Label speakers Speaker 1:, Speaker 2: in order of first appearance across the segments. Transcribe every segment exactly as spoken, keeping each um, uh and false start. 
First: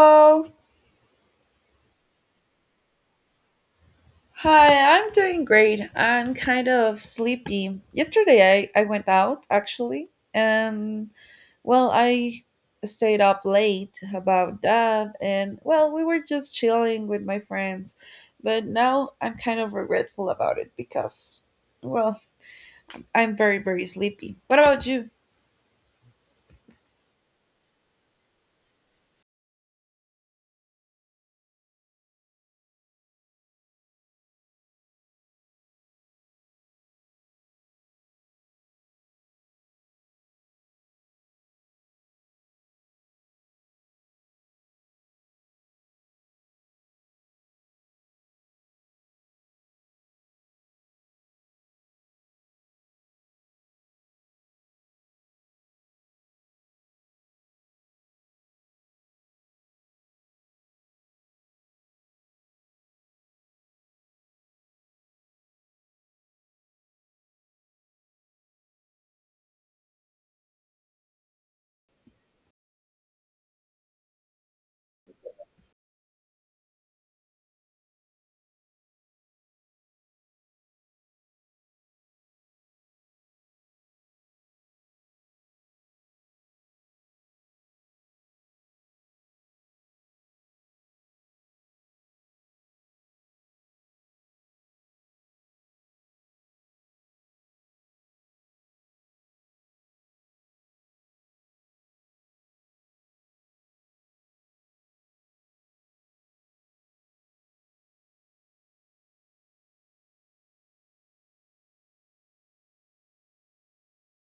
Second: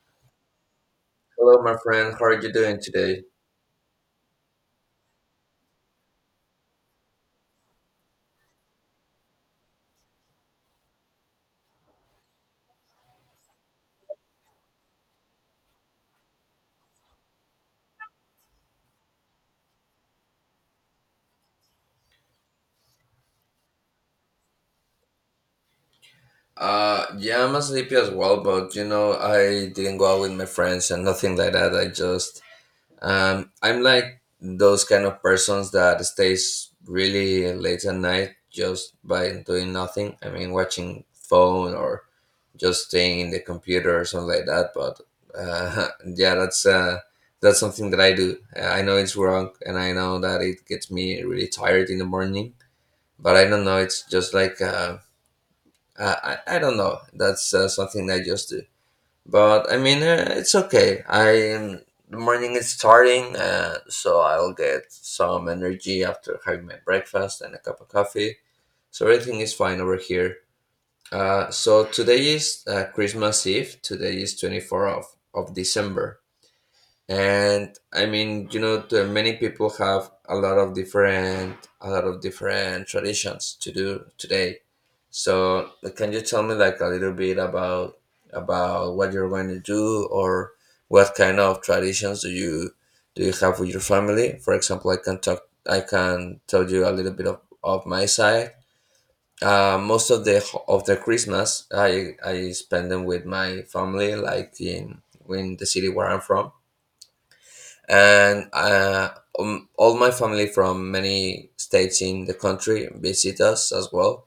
Speaker 1: Oh,
Speaker 2: Hello, my friend. How are you doing today?
Speaker 1: hi, I'm doing great. I'm kind of sleepy. Yesterday I, I went out actually, and well, I stayed up late about that, and well, we were just chilling with my friends. But now I'm kind of regretful about it because, well, I'm very, very sleepy. What about you?
Speaker 2: Uh, yeah, I'm sleepy as well, but you know, I didn't go out with my friends and nothing like that. I just, um, I'm like those kind of persons that stays really late at night just by doing nothing. I mean, watching phone or just staying in the computer or something like that. But uh, yeah, that's uh, that's something that I do. Uh, I know it's wrong, and I know that it gets me really tired in the morning. But I don't know. It's just like. Uh, I, I I don't know. That's uh, Something I just do. But I mean, uh, it's okay. I am The morning is starting, uh, so I'll get some energy after having my breakfast and a cup of coffee. So everything is fine over here. Uh, so today is uh, Christmas Eve. Today is twenty-fourth of of December, and I mean, you know the many people have a lot of different a lot of different traditions to do today. So like, can you tell me like a little bit about about what you're going to do, or what kind of traditions do you do you have with your family? For example, i can talk I can tell you a little bit of, of my side. Uh, most of the ho- of the Christmas, i i spend them with my family, like in in the city where I'm from. And uh, um, all my family from many states in the country visit us as well,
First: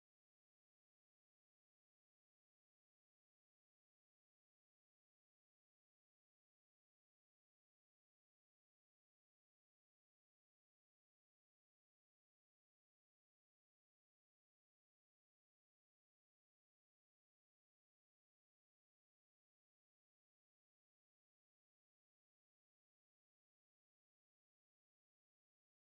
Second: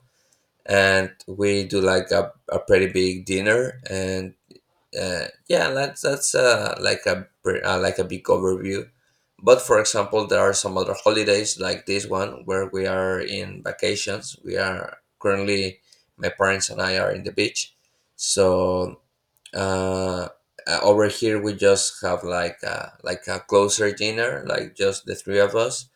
Speaker 2: and we do like a, a pretty big dinner. And uh, yeah, that's that's uh, like a pre- uh, like a big overview. But for example, there are some other holidays like this one where we are in vacations. We are currently My parents and I are in the beach. So uh, uh, over here we just have like a, like a closer dinner, like just the three of us,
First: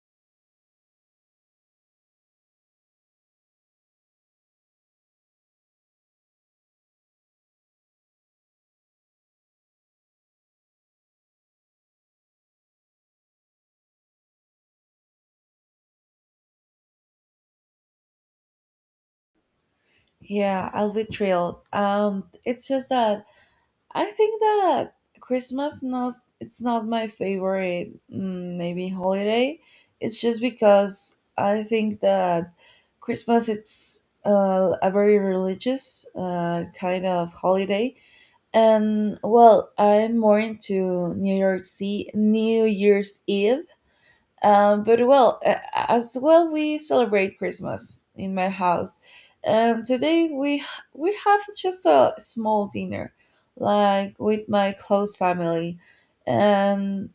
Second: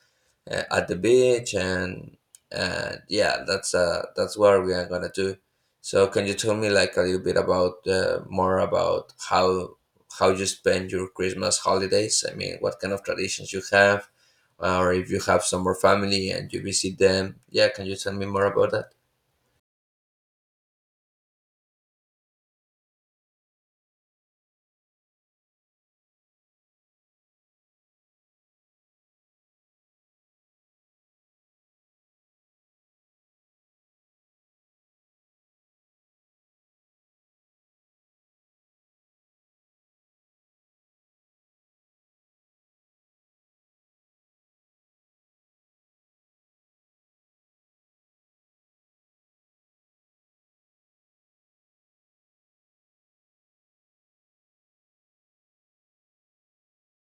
Speaker 2: uh, at the beach. And uh, yeah, that's uh that's what we are gonna do. So can you tell me like a little bit about, uh, more about how how you spend your Christmas holidays? I mean, what kind of traditions you have, uh, or if you have some more family and you visit them? Yeah, can you tell me more about that?
Speaker 1: Yeah, I'll be thrilled. Um, it's just that I think that Christmas not it's not my favorite, mm, maybe holiday. It's just because I think that Christmas it's uh, a very religious uh, kind of holiday, and well, I'm more into New York City, New Year's Eve. Um, but well, uh, as well, we celebrate Christmas in my house. Um, today we we have just a small dinner, like with my close family, and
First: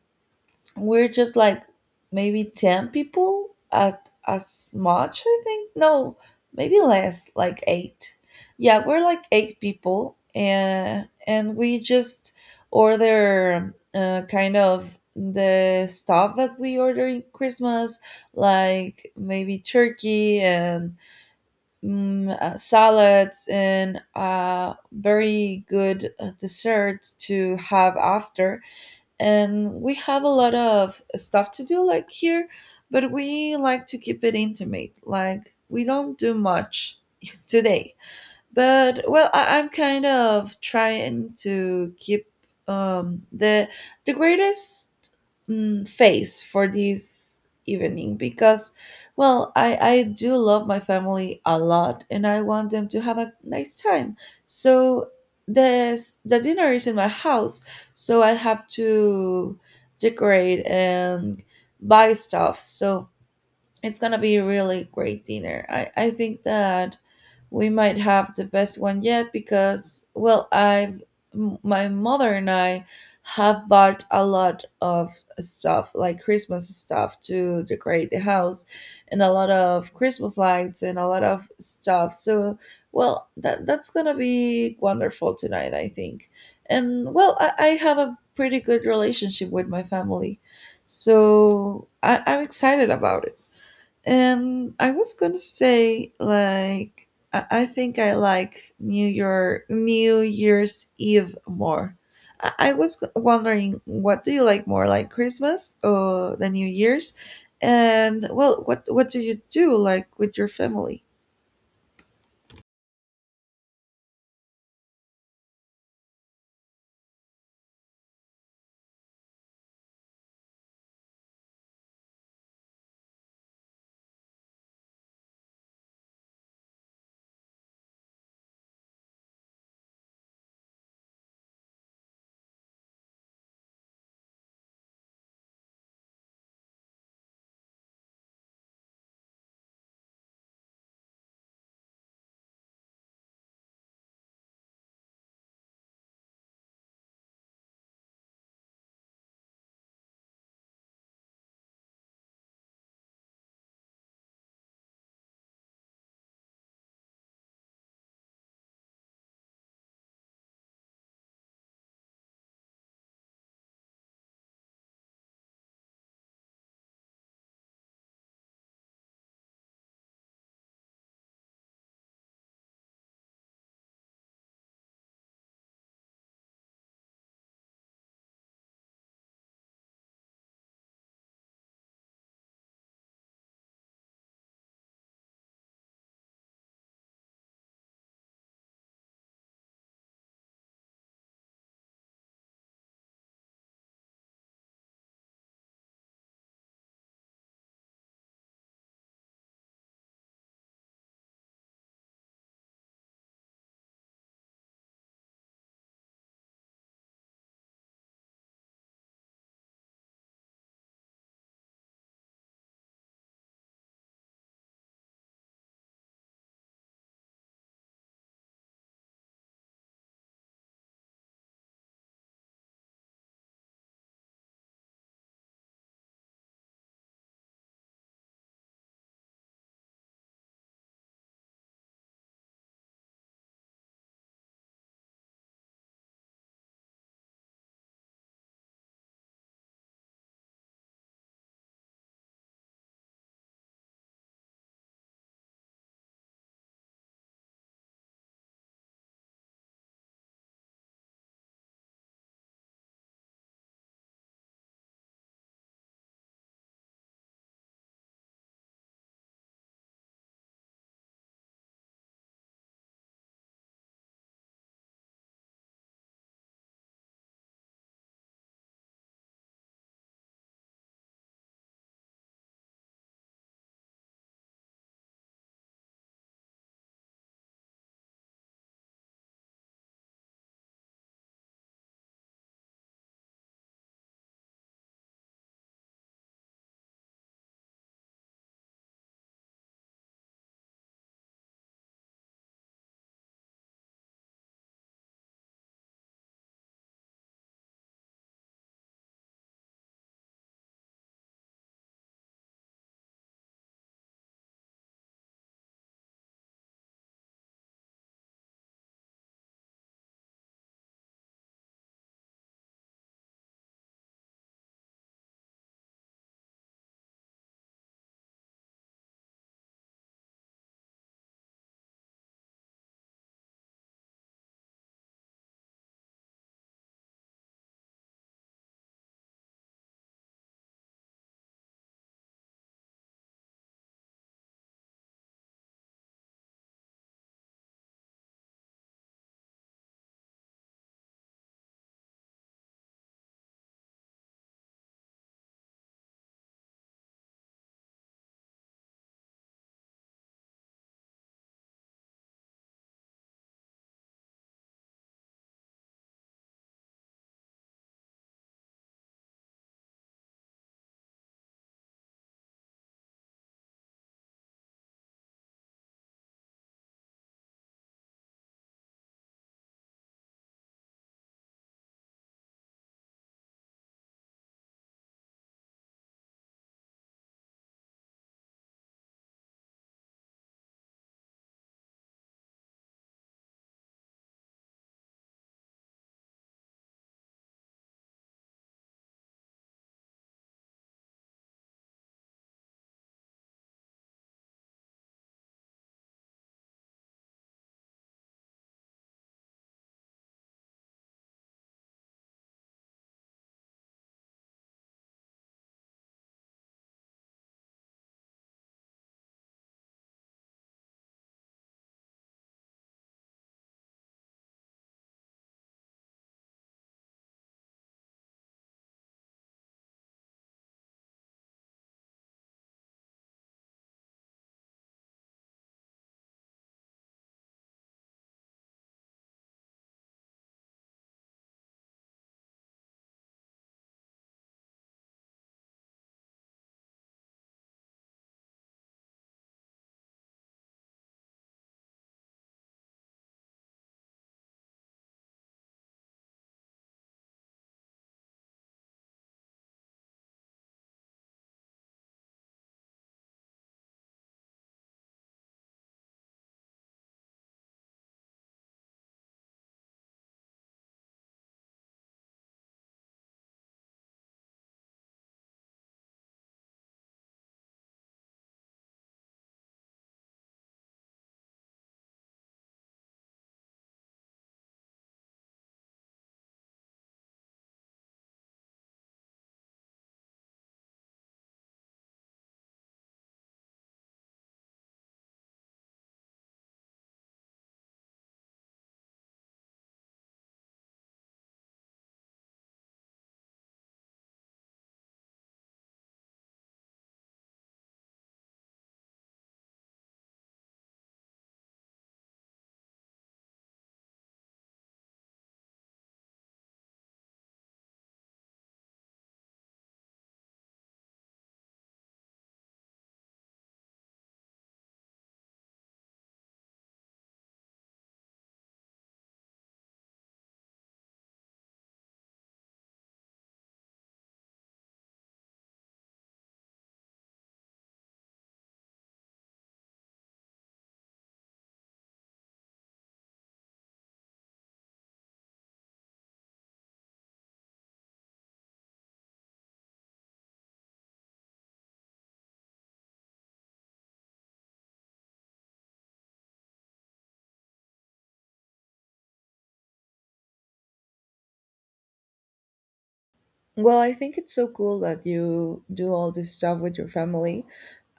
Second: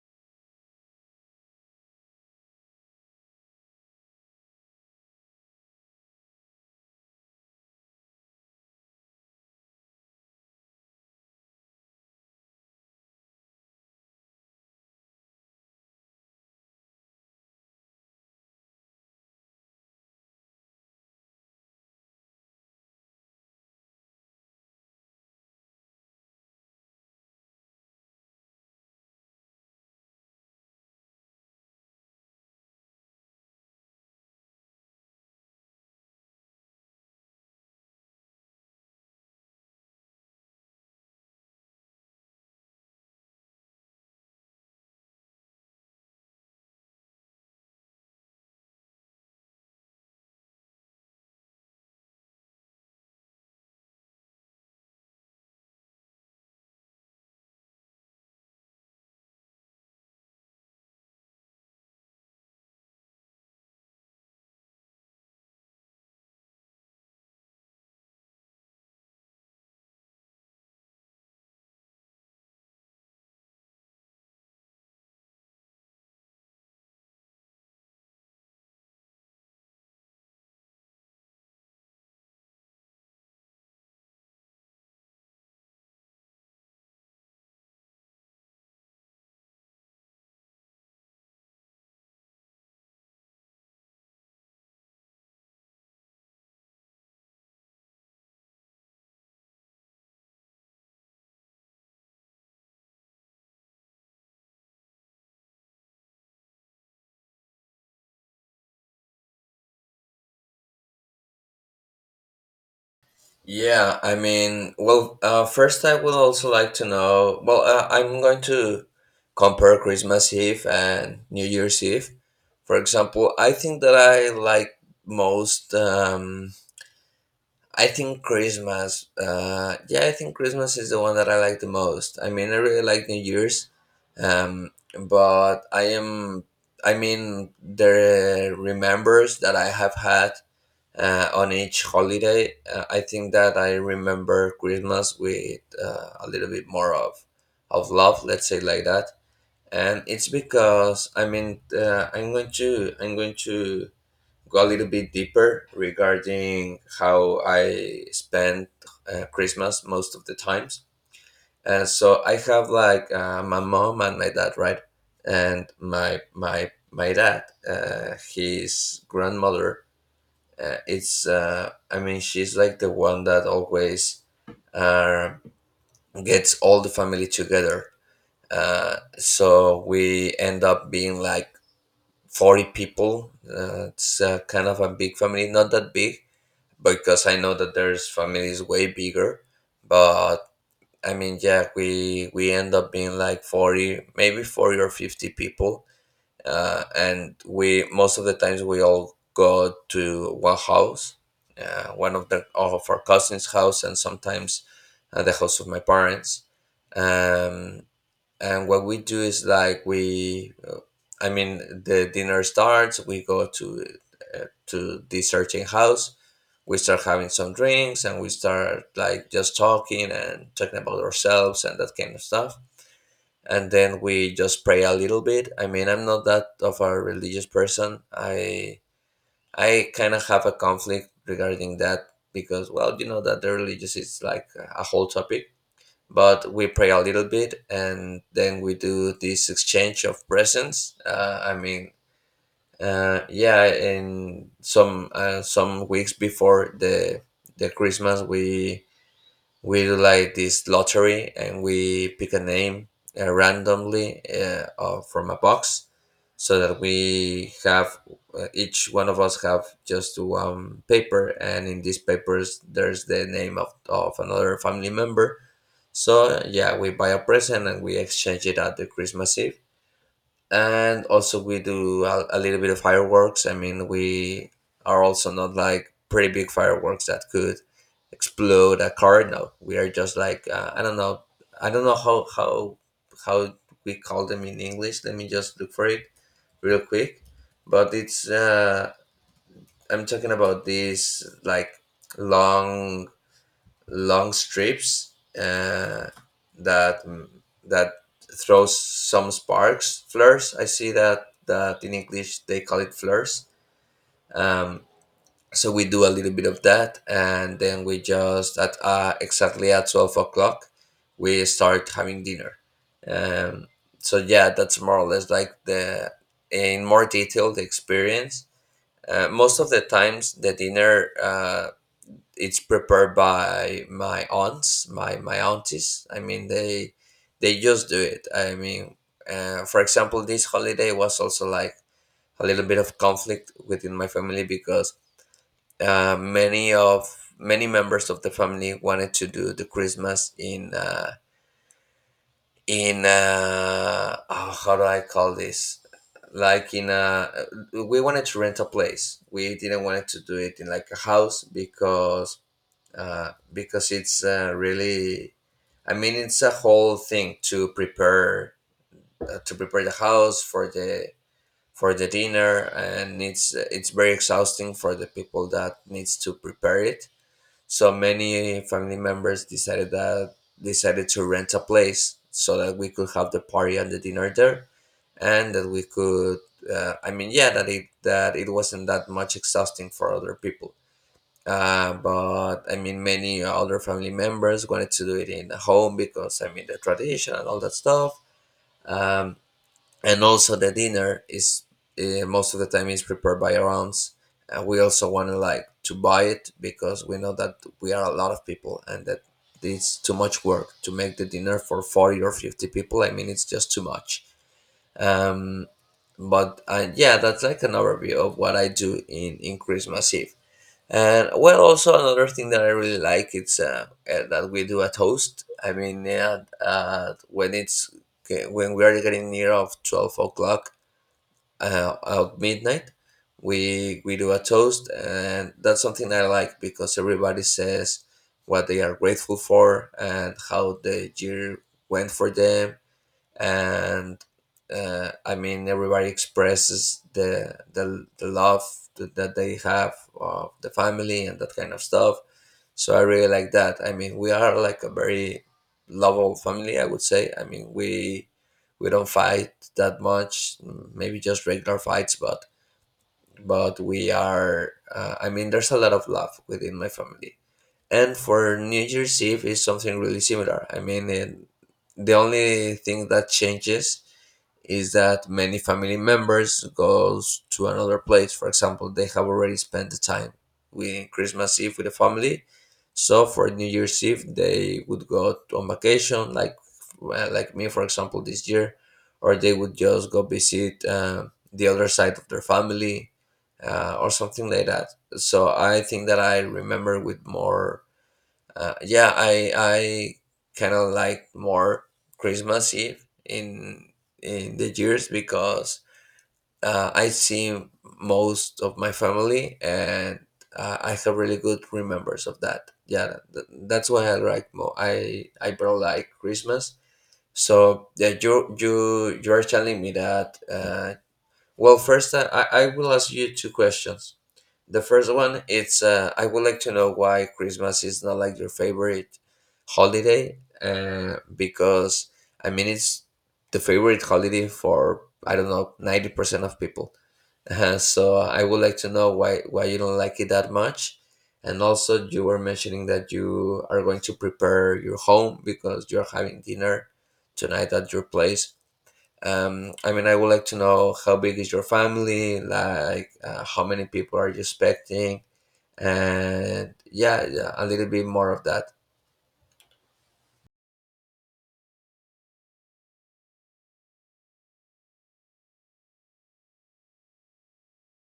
Speaker 1: we're just like maybe ten people at as much, I think. No, maybe less, like eight. Yeah, we're like eight people, and and we just order uh, kind of the stuff that we order in Christmas, like maybe turkey and, mm, uh, salads, and uh, very good uh, dessert to have after. And we have a lot of stuff to do like here, but we like to keep it intimate. Like, we don't do much today. But well, I, i'm kind of trying to keep, um, the the greatest, mm, face for this evening, because well, I, I do love my family a lot, and I want them to have a nice time. So this, the dinner is in my house, so I have to decorate and buy stuff. So it's gonna be a really great dinner. I, I think that we might have the best one yet, because well, I've, m- my mother and I have bought a lot of stuff, like Christmas stuff, to decorate the house, and a lot of Christmas lights and a lot of stuff. So well, that that's gonna be wonderful tonight, I think. And well, i, I have a pretty good relationship with my family, so I, i'm excited about it. And I was gonna say, like, I, I think I like New Year New Year's Eve more. I, I was wondering, what do you like more, like Christmas or the New Year's? And well, what what do you do like with your family?
Speaker 2: Yeah, I mean, well, uh, first I would also like to know. Well, uh, I'm going to compare Christmas Eve and New Year's Eve. For example, I think that I like most. Um, I think Christmas. Uh, yeah, I think Christmas is the one that I like the most. I mean, I really like New Year's, um, but I am. I mean, the remembers that I have had uh, on each holiday. Uh, I think that I remember Christmas with uh, a little bit more of of love, let's say like that. And it's because, I mean, uh, I'm going to I'm going to go a little bit deeper regarding how I spend, uh, Christmas most of the times. And so I have like, uh, my mom and my dad, right? And my my my dad, uh, his grandmother, uh, it's uh, I mean, she's like the one that always, uh, gets all the family together. Uh, so we end up being like forty people. uh, it's uh, Kind of a big family, not that big, because I know that there's families way bigger. But I mean, yeah, we we end up being like forty, maybe forty or fifty people. Uh, and we, most of the times, we all go to one house, uh, one of the of our cousins' house, and sometimes, uh, the house of my parents. Um, and what we do is like, we, uh, I mean, the dinner starts. We go to uh, to this certain house. We start having some drinks, and we start like just talking and talking about ourselves and that kind of stuff. And then we just pray a little bit. I mean, I'm not that of a religious person. I I kind of have a conflict regarding that, because, well, you know that the religious is like a whole topic. But we pray a little bit and then we do this exchange of presents. Uh, I mean, uh, yeah, in some, uh, some weeks before the the Christmas, we we do like this lottery, and we pick a name, uh, randomly, uh, uh, from a box, so that we have, uh, each one of us have just one paper, and in these papers there's the name of, of another family member. So yeah, we buy a present, and we exchange it at the Christmas Eve. And also we do a, a little bit of fireworks. I mean, we are also not like pretty big fireworks that could explode a car, no. We are just like, uh, I don't know, i don't know how how how we call them in English. Let me just look for it real quick. But it's, uh I'm talking about these like long, long strips, uh, that that throws some sparks. Flares, I see that, that in English they call it flares. um, so we do a little bit of that, and then we just, at uh, exactly at twelve o'clock, we start having dinner. um, so yeah, that's more or less like the in more detail, the experience. Uh, most of the times, the dinner, uh, it's prepared by my aunts, my my aunties. I mean, they they just do it. I mean, uh, for example, this holiday was also like a little bit of conflict within my family, because, uh, many of many members of the family wanted to do the Christmas in, uh, in uh, oh, how do I call this? Like in a, we wanted to rent a place. We didn't want to do it in like a house because, uh, because it's, uh, really, I mean, it's a whole thing to prepare, uh, to prepare the house for the for the dinner, and it's it's very exhausting for the people that needs to prepare it. So many family members decided that decided to rent a place so that we could have the party and the dinner there, and that we could, uh, I mean, yeah, that it that it wasn't that much exhausting for other people. Uh, but I mean, many other family members wanted to do it in the home, because, I mean, the tradition and all that stuff. Um, and also the dinner is uh, most of the time is prepared by our aunts. Uh, we also want to like to buy it, because we know that we are a lot of people, and that it's too much work to make the dinner for forty or fifty people. I mean, it's just too much. Um, but uh, Yeah, that's like an overview of what I do in in Christmas Eve. And well, also another thing that I really like, it's, uh, uh, that we do a toast. I mean, yeah, uh, when it's when we are getting near of twelve o'clock, uh, of midnight, we we do a toast, and that's something I like, because everybody says what they are grateful for and how the year went for them. And uh, I mean, everybody expresses the the, the love that that they have of the family and that kind of stuff. So I really like that. I mean, we are like a very lovable family, I would say. I mean, we we don't fight that much, mm, maybe just regular fights, but but we are. Uh, I mean, there's a lot of love within my family. And for New Year's Eve is something really similar. I mean, it, the only thing that changes is that many family members goes to another place. For example, they have already spent the time with Christmas Eve with the family, so for New Year's Eve they would go on vacation, like, well, like me for example this year, or they would just go visit, uh, the other side of their family, uh, or something like that. So I think that I remember with more, uh, yeah, I I kind of like more Christmas Eve in in the years, because, uh, I see most of my family, and uh, I have really good remembers of that. Yeah, th- that's why I like more. I I probably like Christmas. So yeah, you you you are telling me that. Uh, well, first, I I I will ask you two questions. The first one, it's uh, I would like to know why Christmas is not like your favorite holiday. Uh, because, I mean, it's the favorite holiday for, I don't know, ninety percent of people. Uh, so I would like to know why why you don't like it that much. And also, you were mentioning that you are going to prepare your home because you're having dinner tonight at your place. Um, I mean, I would like to know how big is your family, like uh, how many people are you expecting, and yeah, yeah a little bit more of that.
Speaker 1: Well, I think it's so cool that you do all this stuff with your family.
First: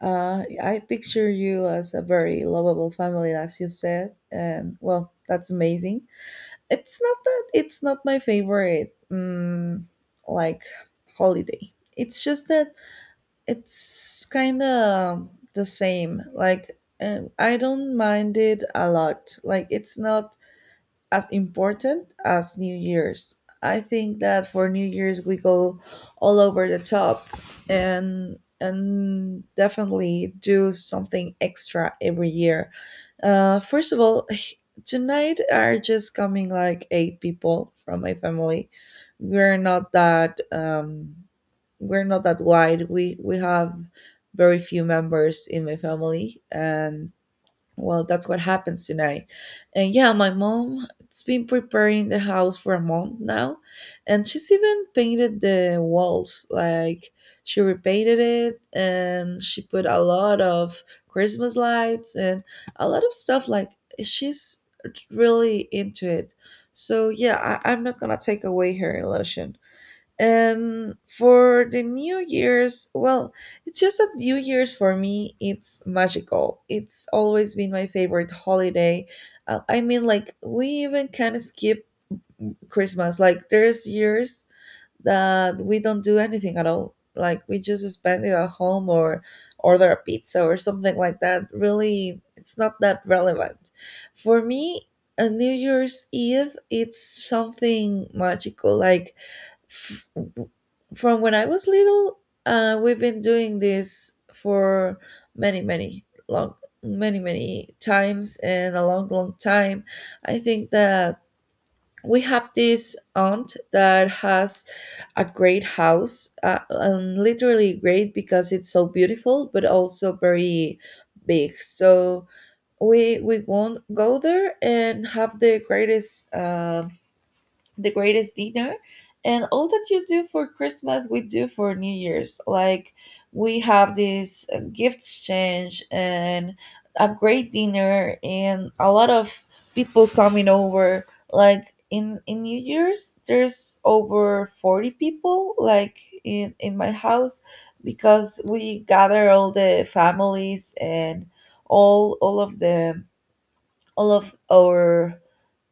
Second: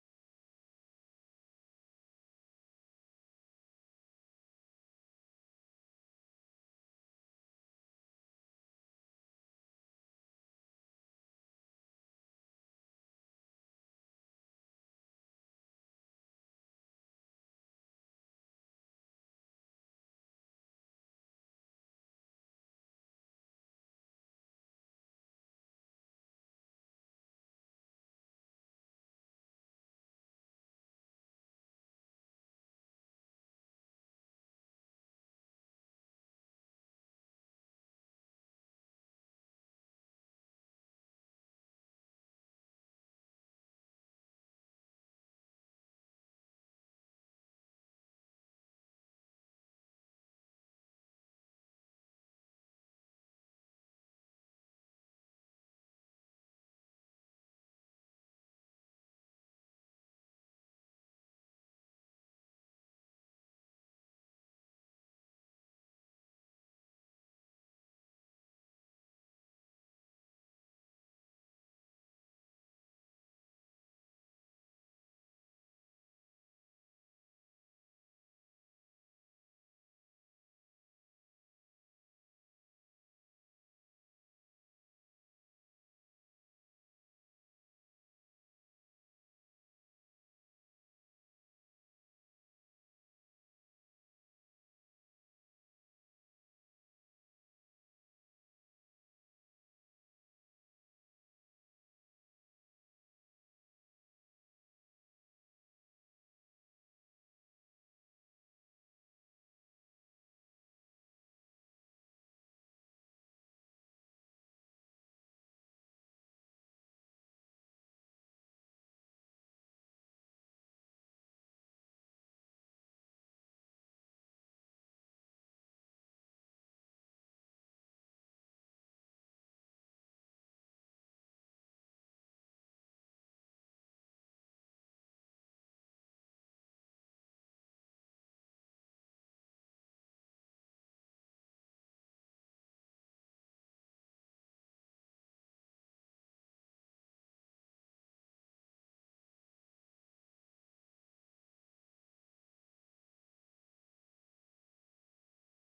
Speaker 1: Uh, I picture you as a very lovable family, as you said, and well, that's amazing. It's not that it's not my favorite, mm, like, holiday. It's just that it's kind of the same. Like, uh, I don't mind it a lot. Like, it's not as important as New Year's. I think that for New Year's we go all over the top, and and definitely do something extra every year. Uh, first of all, tonight are just coming like eight people from my family. We're not that, um, we're not that wide. We we have very few members in my family, and well, that's what happens tonight. And yeah, my mom, it has been preparing the house for a month now, and she's even painted the walls. Like, she repainted it, and she put a lot of Christmas lights and a lot of stuff. Like, she's really into it. So yeah, I, I'm not gonna take away her illusion. And for the New Year's, well, it's just that New Year's for me, it's magical. It's always been my favorite holiday. Uh, I mean, like, we even can skip Christmas. Like, there's years that we don't do anything at all. Like, we just spend it at home or order a pizza or something like that. Really, it's not that relevant. For me, a New Year's Eve, it's something magical. Like, f- from when I was little, uh, we've been doing this for many, many long, many, many times and a long, long time. I think that we have this aunt that has a great house, uh, and literally great because it's so beautiful, but also very big. So we we won't go there and have the greatest, uh the greatest dinner. And all that you do for Christmas, we do for New Year's. Like, we have this uh, gift exchange, and a great dinner, and a lot of people coming over. Like, in in New Year's there's over forty people like in in my house, because we gather all the families, and all all of the, all of our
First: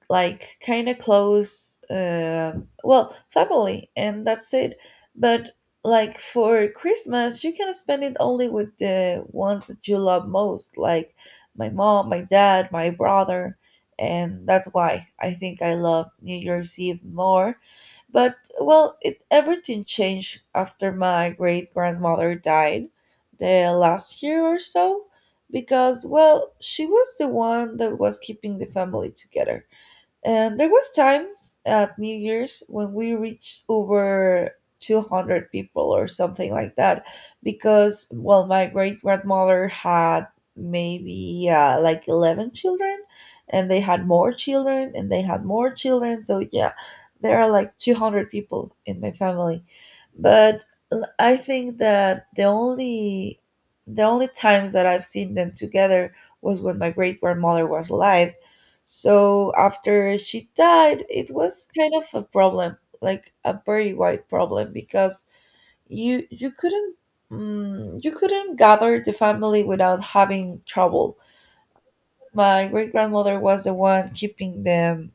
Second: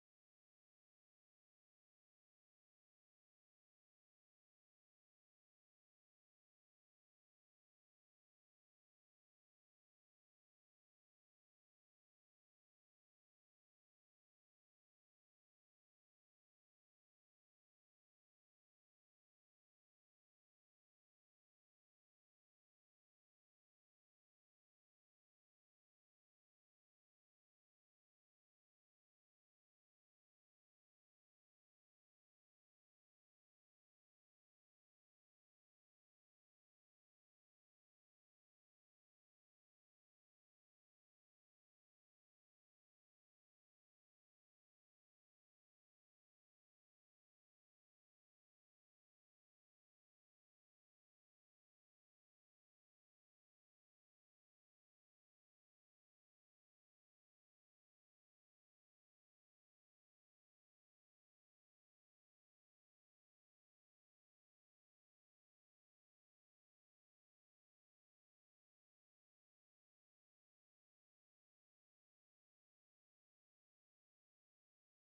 Speaker 1: like kind of close, uh, well, family, and that's it. But like, for Christmas you can spend it only with the ones that you love most, like my mom, my dad, my brother. And that's why I think I love New Year's Eve more. But well, it, everything changed after my great grandmother died the last year or so, because well, she was the one that was keeping the family together. And there was times at New Year's when we reached over two hundred people or something like that, because well, my great grandmother had maybe uh, like eleven children, and they had more children, and they had more children. So yeah, there are like two hundred people in my family. But, l- I think that the only, the only times that I've seen them together was when my great grandmother was alive. So after she died, it was kind of a problem, like a very wide problem, because you you couldn't, mm, you couldn't gather the family without having trouble. My great grandmother was the one keeping them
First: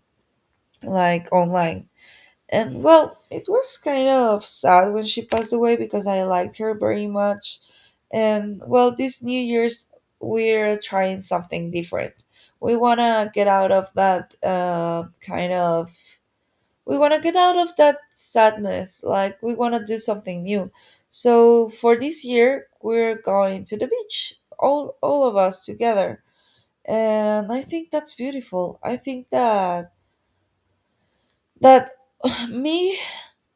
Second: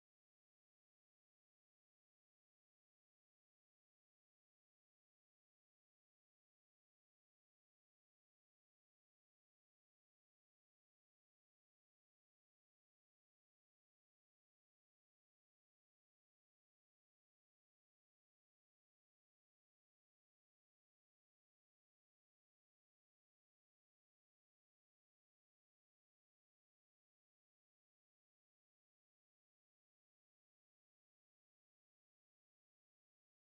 Speaker 1: like online. And well, it was kind of sad when she passed away because I liked her very much. And well, this New Year's, we're trying something different. We want to get out of that, uh, kind of, we want to get out of that sadness. Like, we want to do something new. So, for this year, we're going to the beach, all, all of us together. And I think that's beautiful. I think that that, me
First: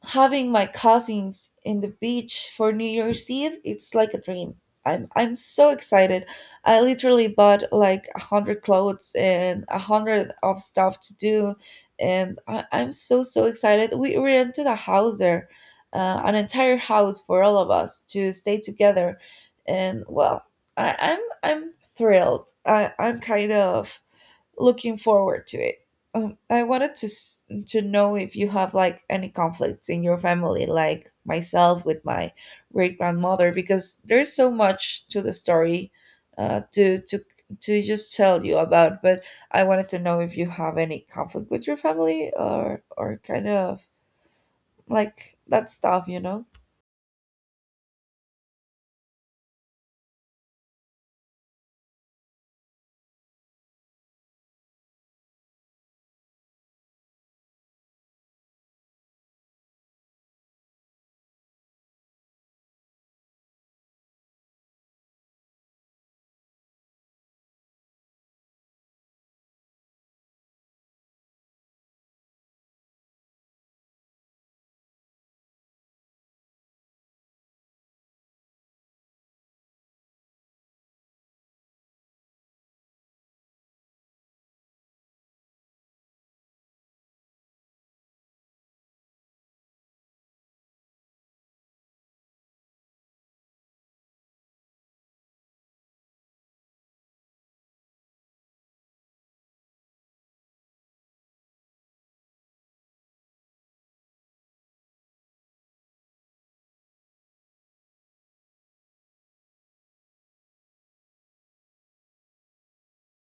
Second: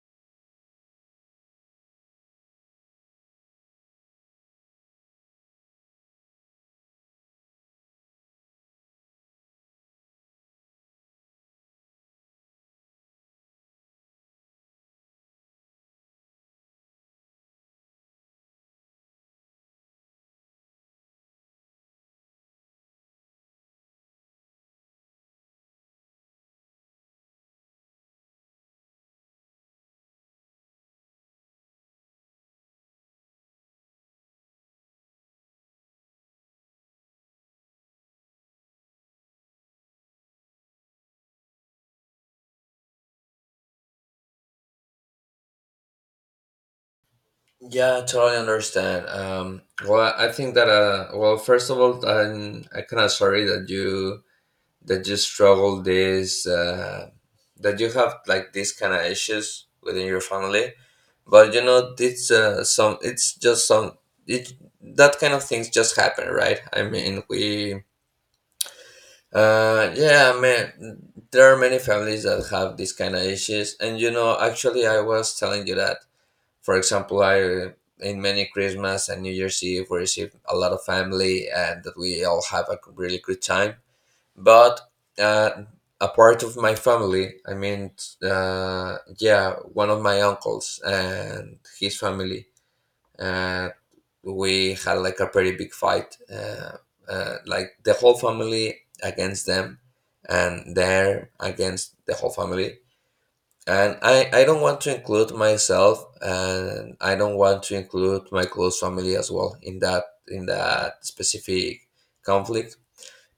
Speaker 1: having my cousins in the beach for New Year's Eve, it's like a dream. I'm I'm so excited. I literally bought like a hundred clothes and a hundred of stuff to do, and I, I'm so so excited. We rented a house there, uh, an entire house for all of us to stay together, and well, I, I'm I'm thrilled. I, I'm kind of looking forward to it. Um, I wanted to s- to know if you have like any conflicts in your family, like myself with my great grandmother, because there's so much to the story, uh, to to to just tell you about. But I wanted to know if you have any conflict with your family, or or kind of like that stuff, you know.
Speaker 2: Yeah, totally understand. Um well, I think that uh well, first of all, i'm i kind of sorry that you that you struggle this uh that you have like these kind of issues within your family. But you know, it's uh some it's just some it that kind of things just happen, right? I mean, we uh yeah, I mean there are many families that have these kind of issues. And you know, actually I was telling you that. For example, I in many Christmas and New Year's Eve we receive a lot of family and that we all have a really good time. But uh, a part of my family, I mean, uh, yeah, one of my uncles and his family, uh, we had like a pretty big fight, uh, uh, like the whole family against them, and they're against the whole family. And I, I don't want to include myself, and I don't want to include my close family as well in that in that specific conflict,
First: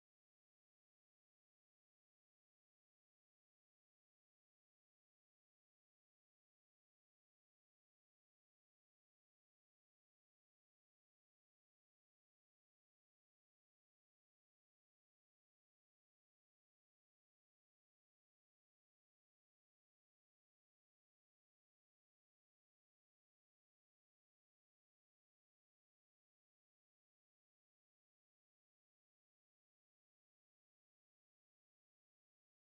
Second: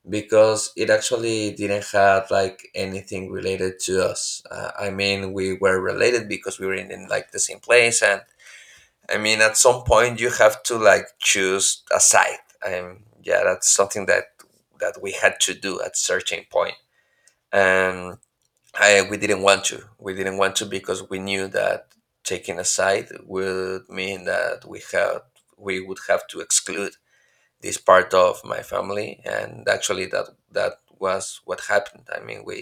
Speaker 2: because it actually didn't have like anything related to us. Uh, I mean, we were related because we were in, in like the same place. And I mean, at some point you have to like choose a side. And yeah, that's something that that we had to do at certain point. And I we didn't want to. We didn't want to, because we knew that taking a side would mean that we had we would have to exclude this part of my family, and actually that that was what happened. I mean, we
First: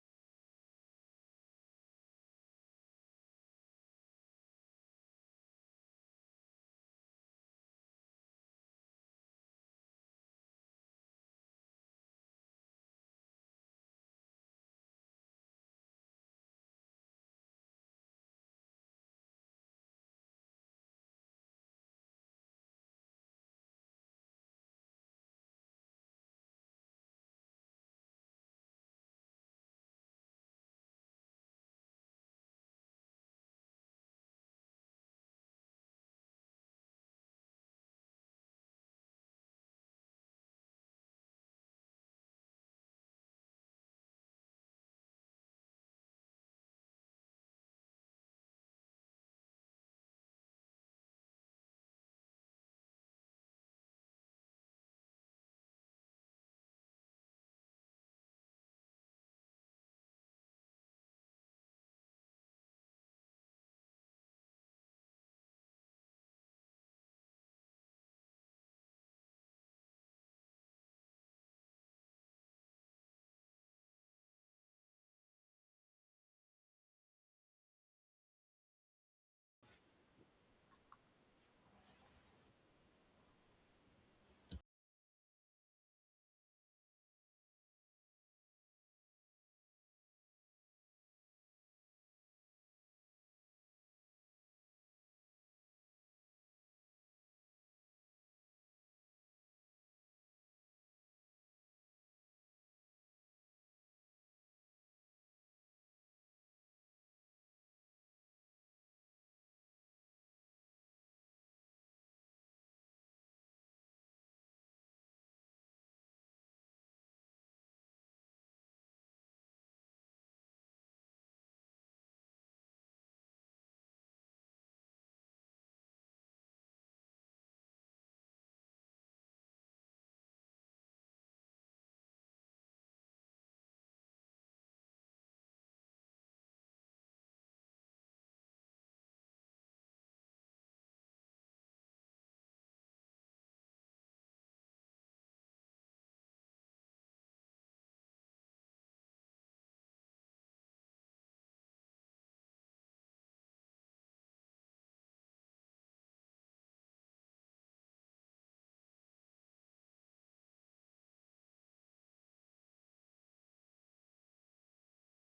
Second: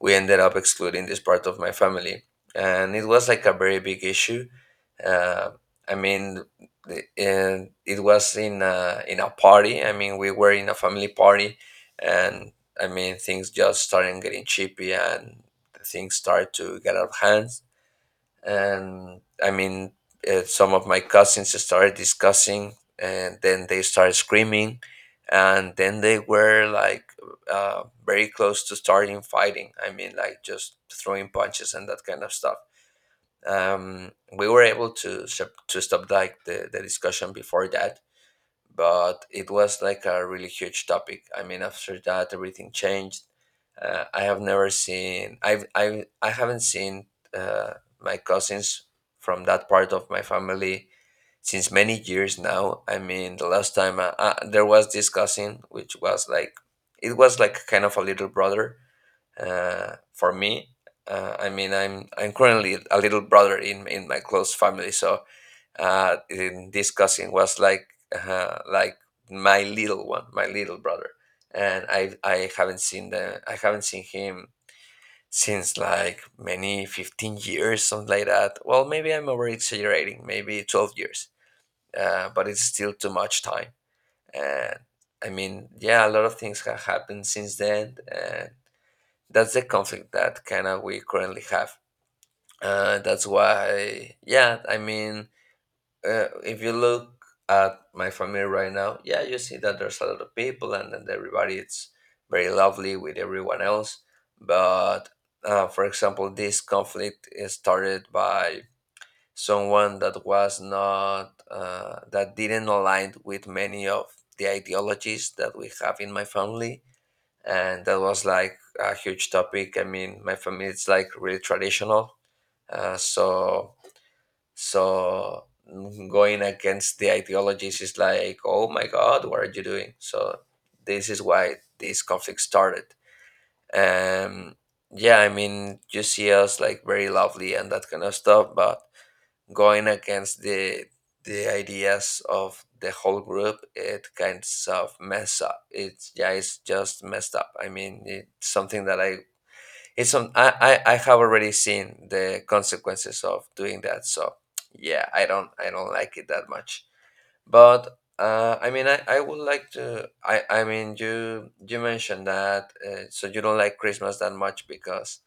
Speaker 2: we ended up excluding this part of my family, and it was like a very big issue. uh, i mean the- and it was in a, in a party. I mean, we were in a family party. And I mean, things just started getting chippy, and things started to get out of hand. And I mean, uh, some of my cousins started discussing, and then they started screaming, and then they were like uh, very close to starting fighting. I mean, like just throwing punches and that kind of stuff. Um, we were able to sup- to stop like the, the discussion before that, but it was like a really huge topic. I mean, after that, everything changed. Uh, I have never seen. I've. I. I haven't seen uh, my cousins from that part of my family since many years now. I mean, the last time I, uh, there was this cousin, which was like, it was like kind of a little brother uh, for me. Uh, I mean, I'm I'm currently a little brother in in my close family, so uh, in this cousin was like uh, like my little one, my little brother. And I I haven't seen the I haven't seen him since like many fifteen years, something like that. Well, maybe I'm over exaggerating, maybe twelve years. Uh, but it's still too much time. And I mean, yeah, a lot of things have happened since then, and that's the conflict that kind of we currently have. Uh, that's why, yeah, I mean, uh, if you look at my family right now, yeah, you see that there's a lot of people, and then everybody it's very lovely with everyone else. But uh, for example, this conflict is started by someone that was not uh, that didn't align with many of the ideologies that we have in my family, and that was like a huge topic. I mean, my family is like really traditional, uh, so so mm, going against the ideologies is like, oh my God, what are you doing? So this is why this conflict started. Um, yeah, I mean, you see us like very lovely and that kind of stuff, but going against the the ideas of the whole group, it kind of mess up. It's yeah, it's just messed up. I mean, it's something that I it's some I, I I have already seen the consequences of doing that. So yeah, I don't I don't like it that much. But uh, I mean I, I would like to I, I mean you you mentioned that uh, so you don't like Christmas that much because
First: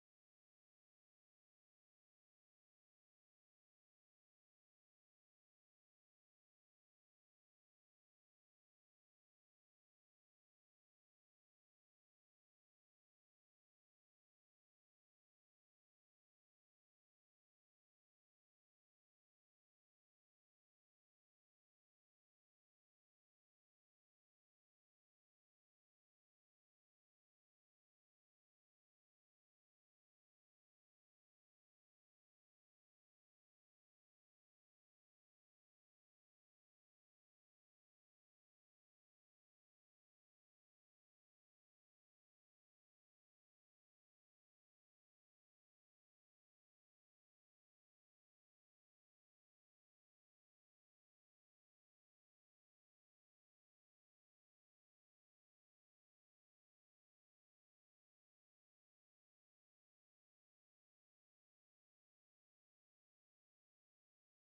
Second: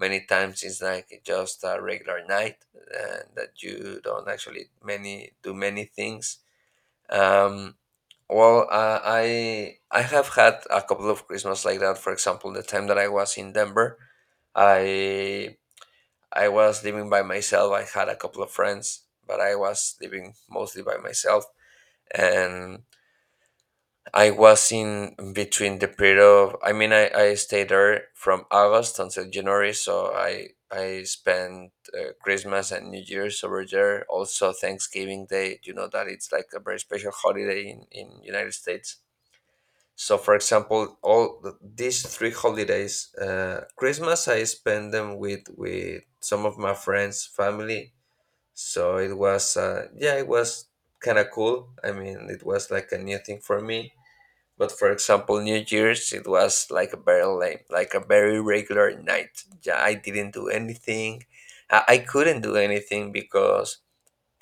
Speaker 2: many times it's like just a regular night uh, that you don't actually many do many things. Um, well, uh, I I have had a couple of Christmas like that. For example, the time that I was in Denver, I I was living by myself. I had a couple of friends, but I was living mostly by myself. And I was in between the period of I mean I, I stayed there from August until January, so I I spent uh, Christmas and New Year's over there. Also Thanksgiving Day, you know that it's like a very special holiday in in United States. So, for example, all th- these three holidays, uh, Christmas, I spend them with with some of my friends, family. So it was, uh, yeah, it was kind of cool. I mean, it was like a new thing for me. But for example, New Year's, it was like a very lame, like a very regular night. Yeah, I didn't do anything. I, I couldn't do anything because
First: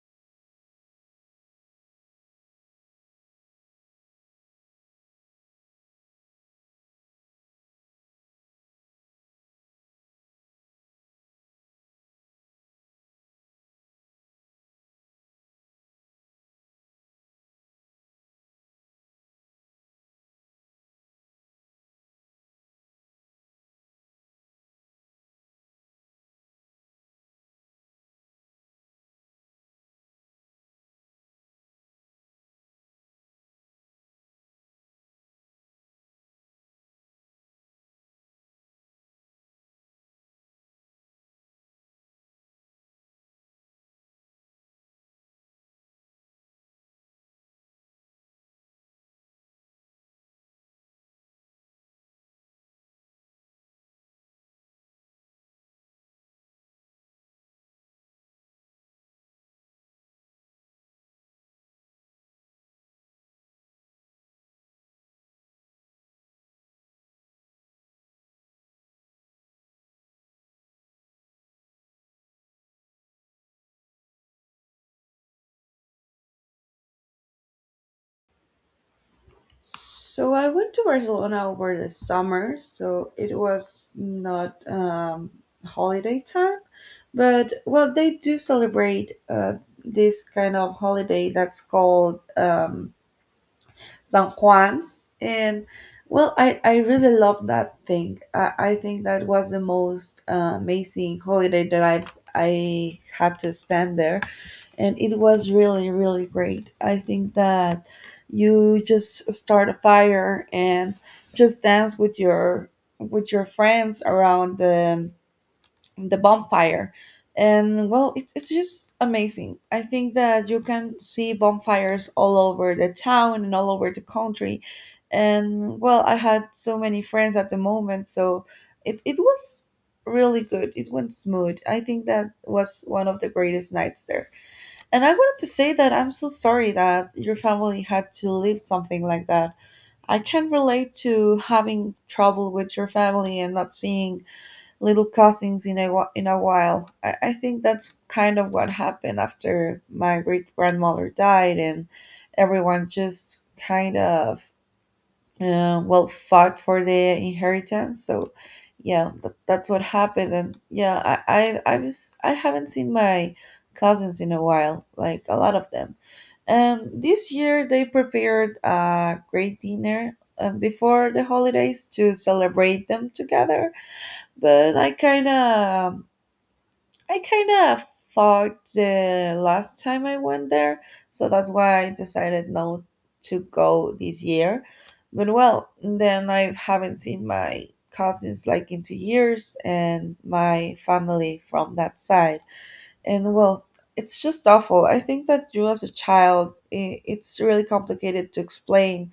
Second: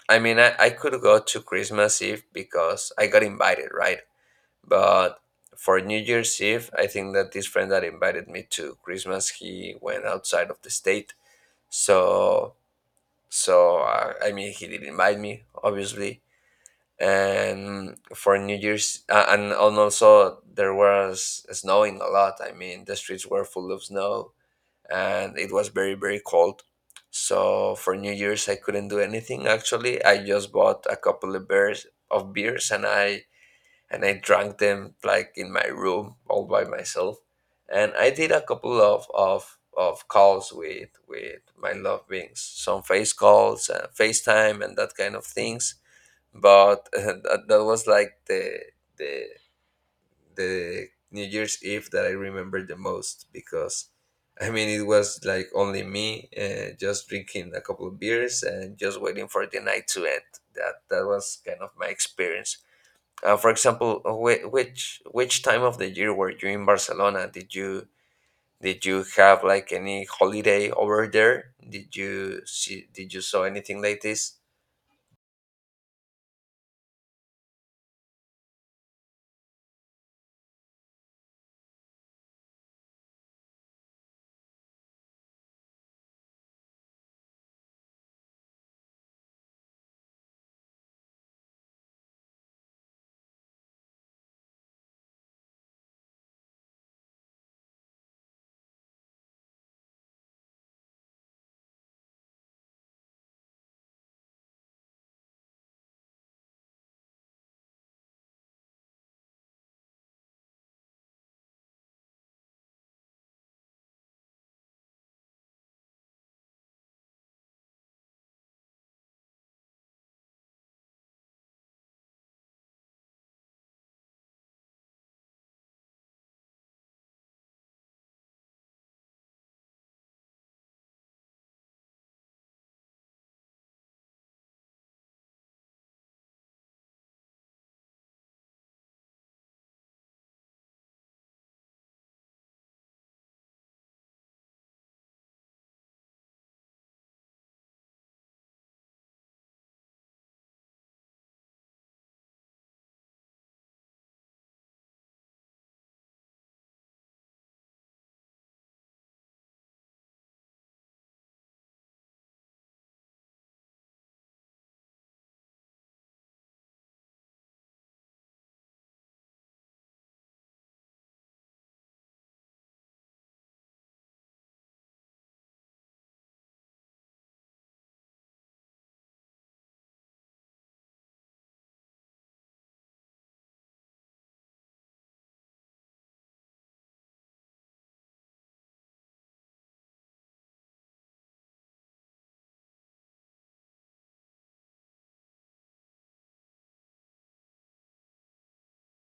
Speaker 2: I mean, I, I could go to Christmas Eve because I got invited, right? But for New Year's Eve, I think that this friend that invited me to Christmas, he went outside of the state. So, so uh, I mean, he did invite me, obviously. And for New Year's, uh, and and also there was snowing a lot. I mean, the streets were full of snow, and it was very very cold. So for New Year's, I couldn't do anything. Actually, I just bought a couple of beers of beers, and I and I drank them like in my room all by myself. And I did a couple of of, of calls with with my loved beings, some face calls, uh, FaceTime, and that kind of things. But that, that was like the the the New Year's Eve that I remember the most because. I mean, it was like only me, uh, just drinking a couple of beers and just waiting for the night to end. That that was kind of my experience uh, for example, whi- which which time of the year were you in Barcelona? Did you did you have like any holiday over there? Did you see did you saw anything like this?
Speaker 1: So I went to Barcelona over the summer, so it was not, um, holiday time, but well, they do celebrate uh, this kind of holiday that's called, um, San Juan's. And well, I, I really love that thing. I, I think that was the most uh, amazing holiday that I I had to spend there, and it was really really great. I think that you just start a fire and just dance with your, with your friends around the the bonfire. And well, it's, it's just amazing. I think that you can see bonfires all over the town and all over the country. And well, I had so many friends at the moment, so it, it was really good. It went smooth. I think that was one of the greatest nights there. And I wanted to say that I'm so sorry that your family had to live something like that. I can relate to having trouble with your family and not seeing little cousins in a wh- in a while. I, I think that's kind of what happened after my great grandmother died, and everyone just kind of, uh, well, fought for the inheritance. So yeah, that, that's what happened. And yeah, I, I i was, I haven't seen my cousins in a while, like a lot of them. um this year they prepared a great dinner, um, before the holidays to celebrate them together. But I kind of, I kind of fought the last time I went there, so that's why I decided not to go this year. But well, then I haven't seen my cousins like in two years, and my family from that side. And well, it's just awful. I think that you as a child, i- it's really complicated to explain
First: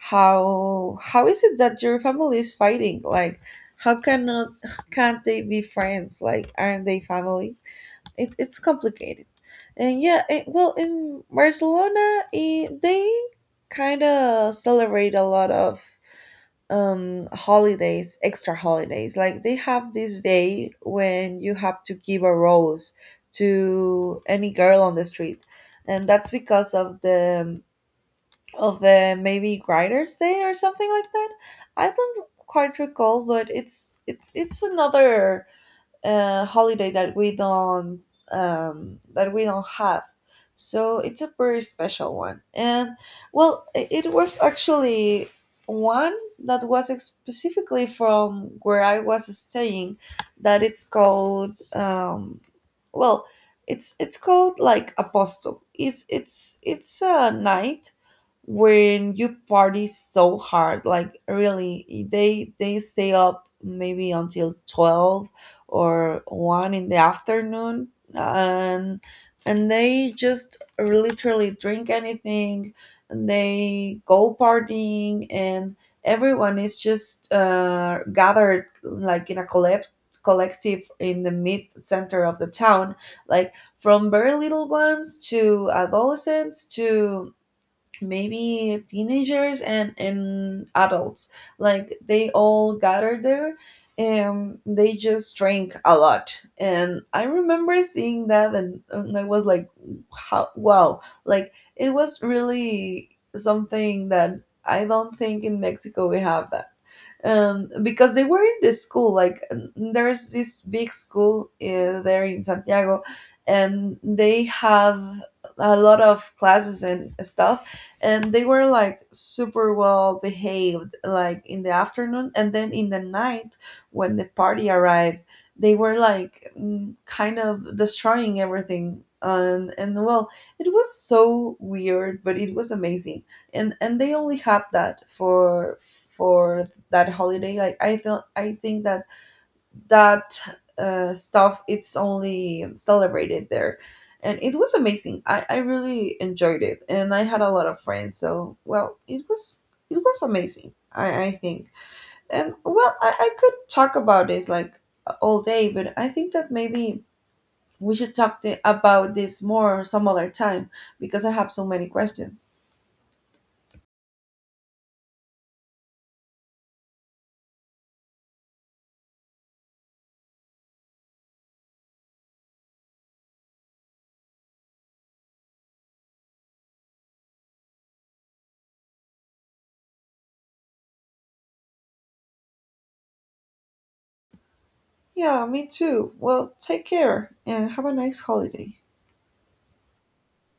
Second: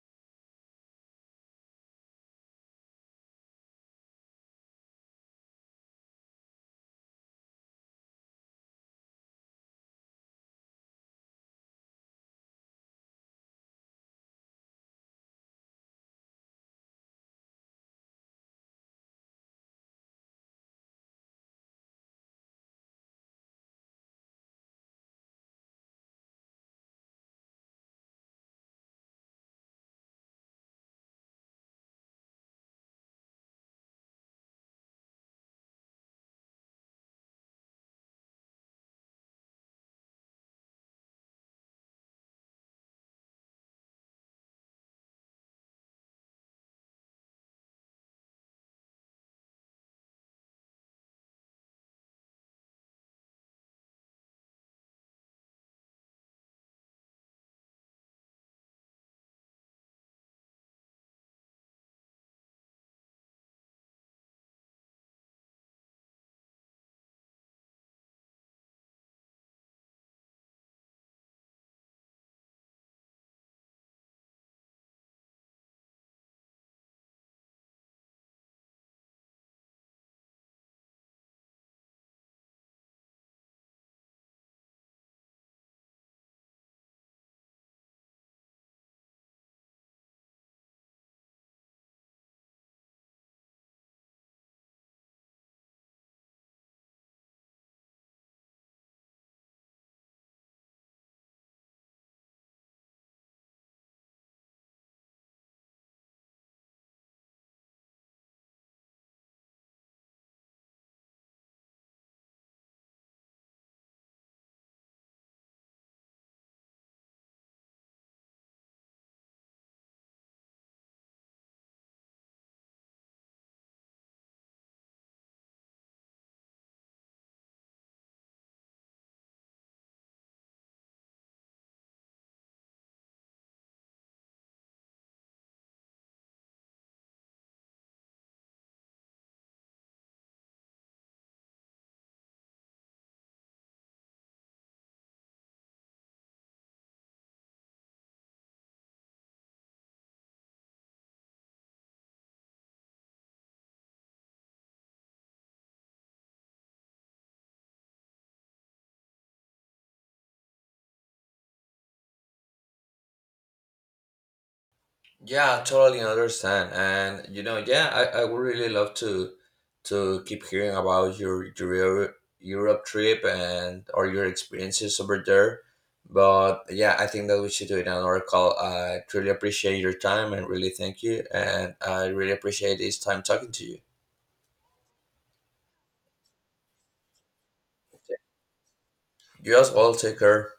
Speaker 1: how how is it that your family is fighting? Like, how cannot, can't they be friends? Like, aren't they family? It, it's complicated. And yeah, it, well, in Barcelona, it, they kind of celebrate a lot of, um holidays, extra holidays. Like, they have this day when you have to give a rose to any girl on the street, and that's because of the, of the maybe grinders day or something like that. I don't quite recall, but it's it's it's another uh, holiday that we don't, um, that we don't have. So it's a very special one. And well, i- it was actually one that was specifically from where I was staying. That it's called, um, well, it's it's called like Apostle. It's it's it's a night when you party so hard, like, really they they stay up maybe until twelve or one in the afternoon. and and they just literally drink anything, and they go partying. And everyone is just uh, gathered like in a collect collective in the mid center of the town. Like, from very little ones to adolescents to maybe teenagers and and adults, like, they all gather there. And they just drink a lot. And I remember seeing that and, and I was like, how, wow. Like, it was really something that I don't think in Mexico we have that. Um, because they were in the school. Like, there's this big school uh, there in Santiago, and they have a lot of classes and stuff, and they were like super well behaved like in the afternoon, and then in the night when the party arrived, they were like, mm, kind of destroying everything. and and well, it was so weird, but it was amazing. and and they only have that for for that holiday. Like, I feel, I think that that, uh, stuff it's only celebrated there. And it was amazing. I, I really enjoyed it, and I had a lot of friends, so well, it was, it was amazing, i, I think. And well, I, I could talk about this like all day, but I think that maybe we should talk to, about this more some other time, because I have so many questions.
Speaker 2: Yeah, totally understand. And you know, yeah, I, I would really love to to keep hearing about your your Euro- Europe trip and or your experiences over there. But yeah, I think that we should do it on our call. I truly appreciate your time and really thank you. And I really appreciate this time talking to you.
Speaker 1: Yeah, me too. Well, take care, and have a nice holiday.
Speaker 2: You as well, take care.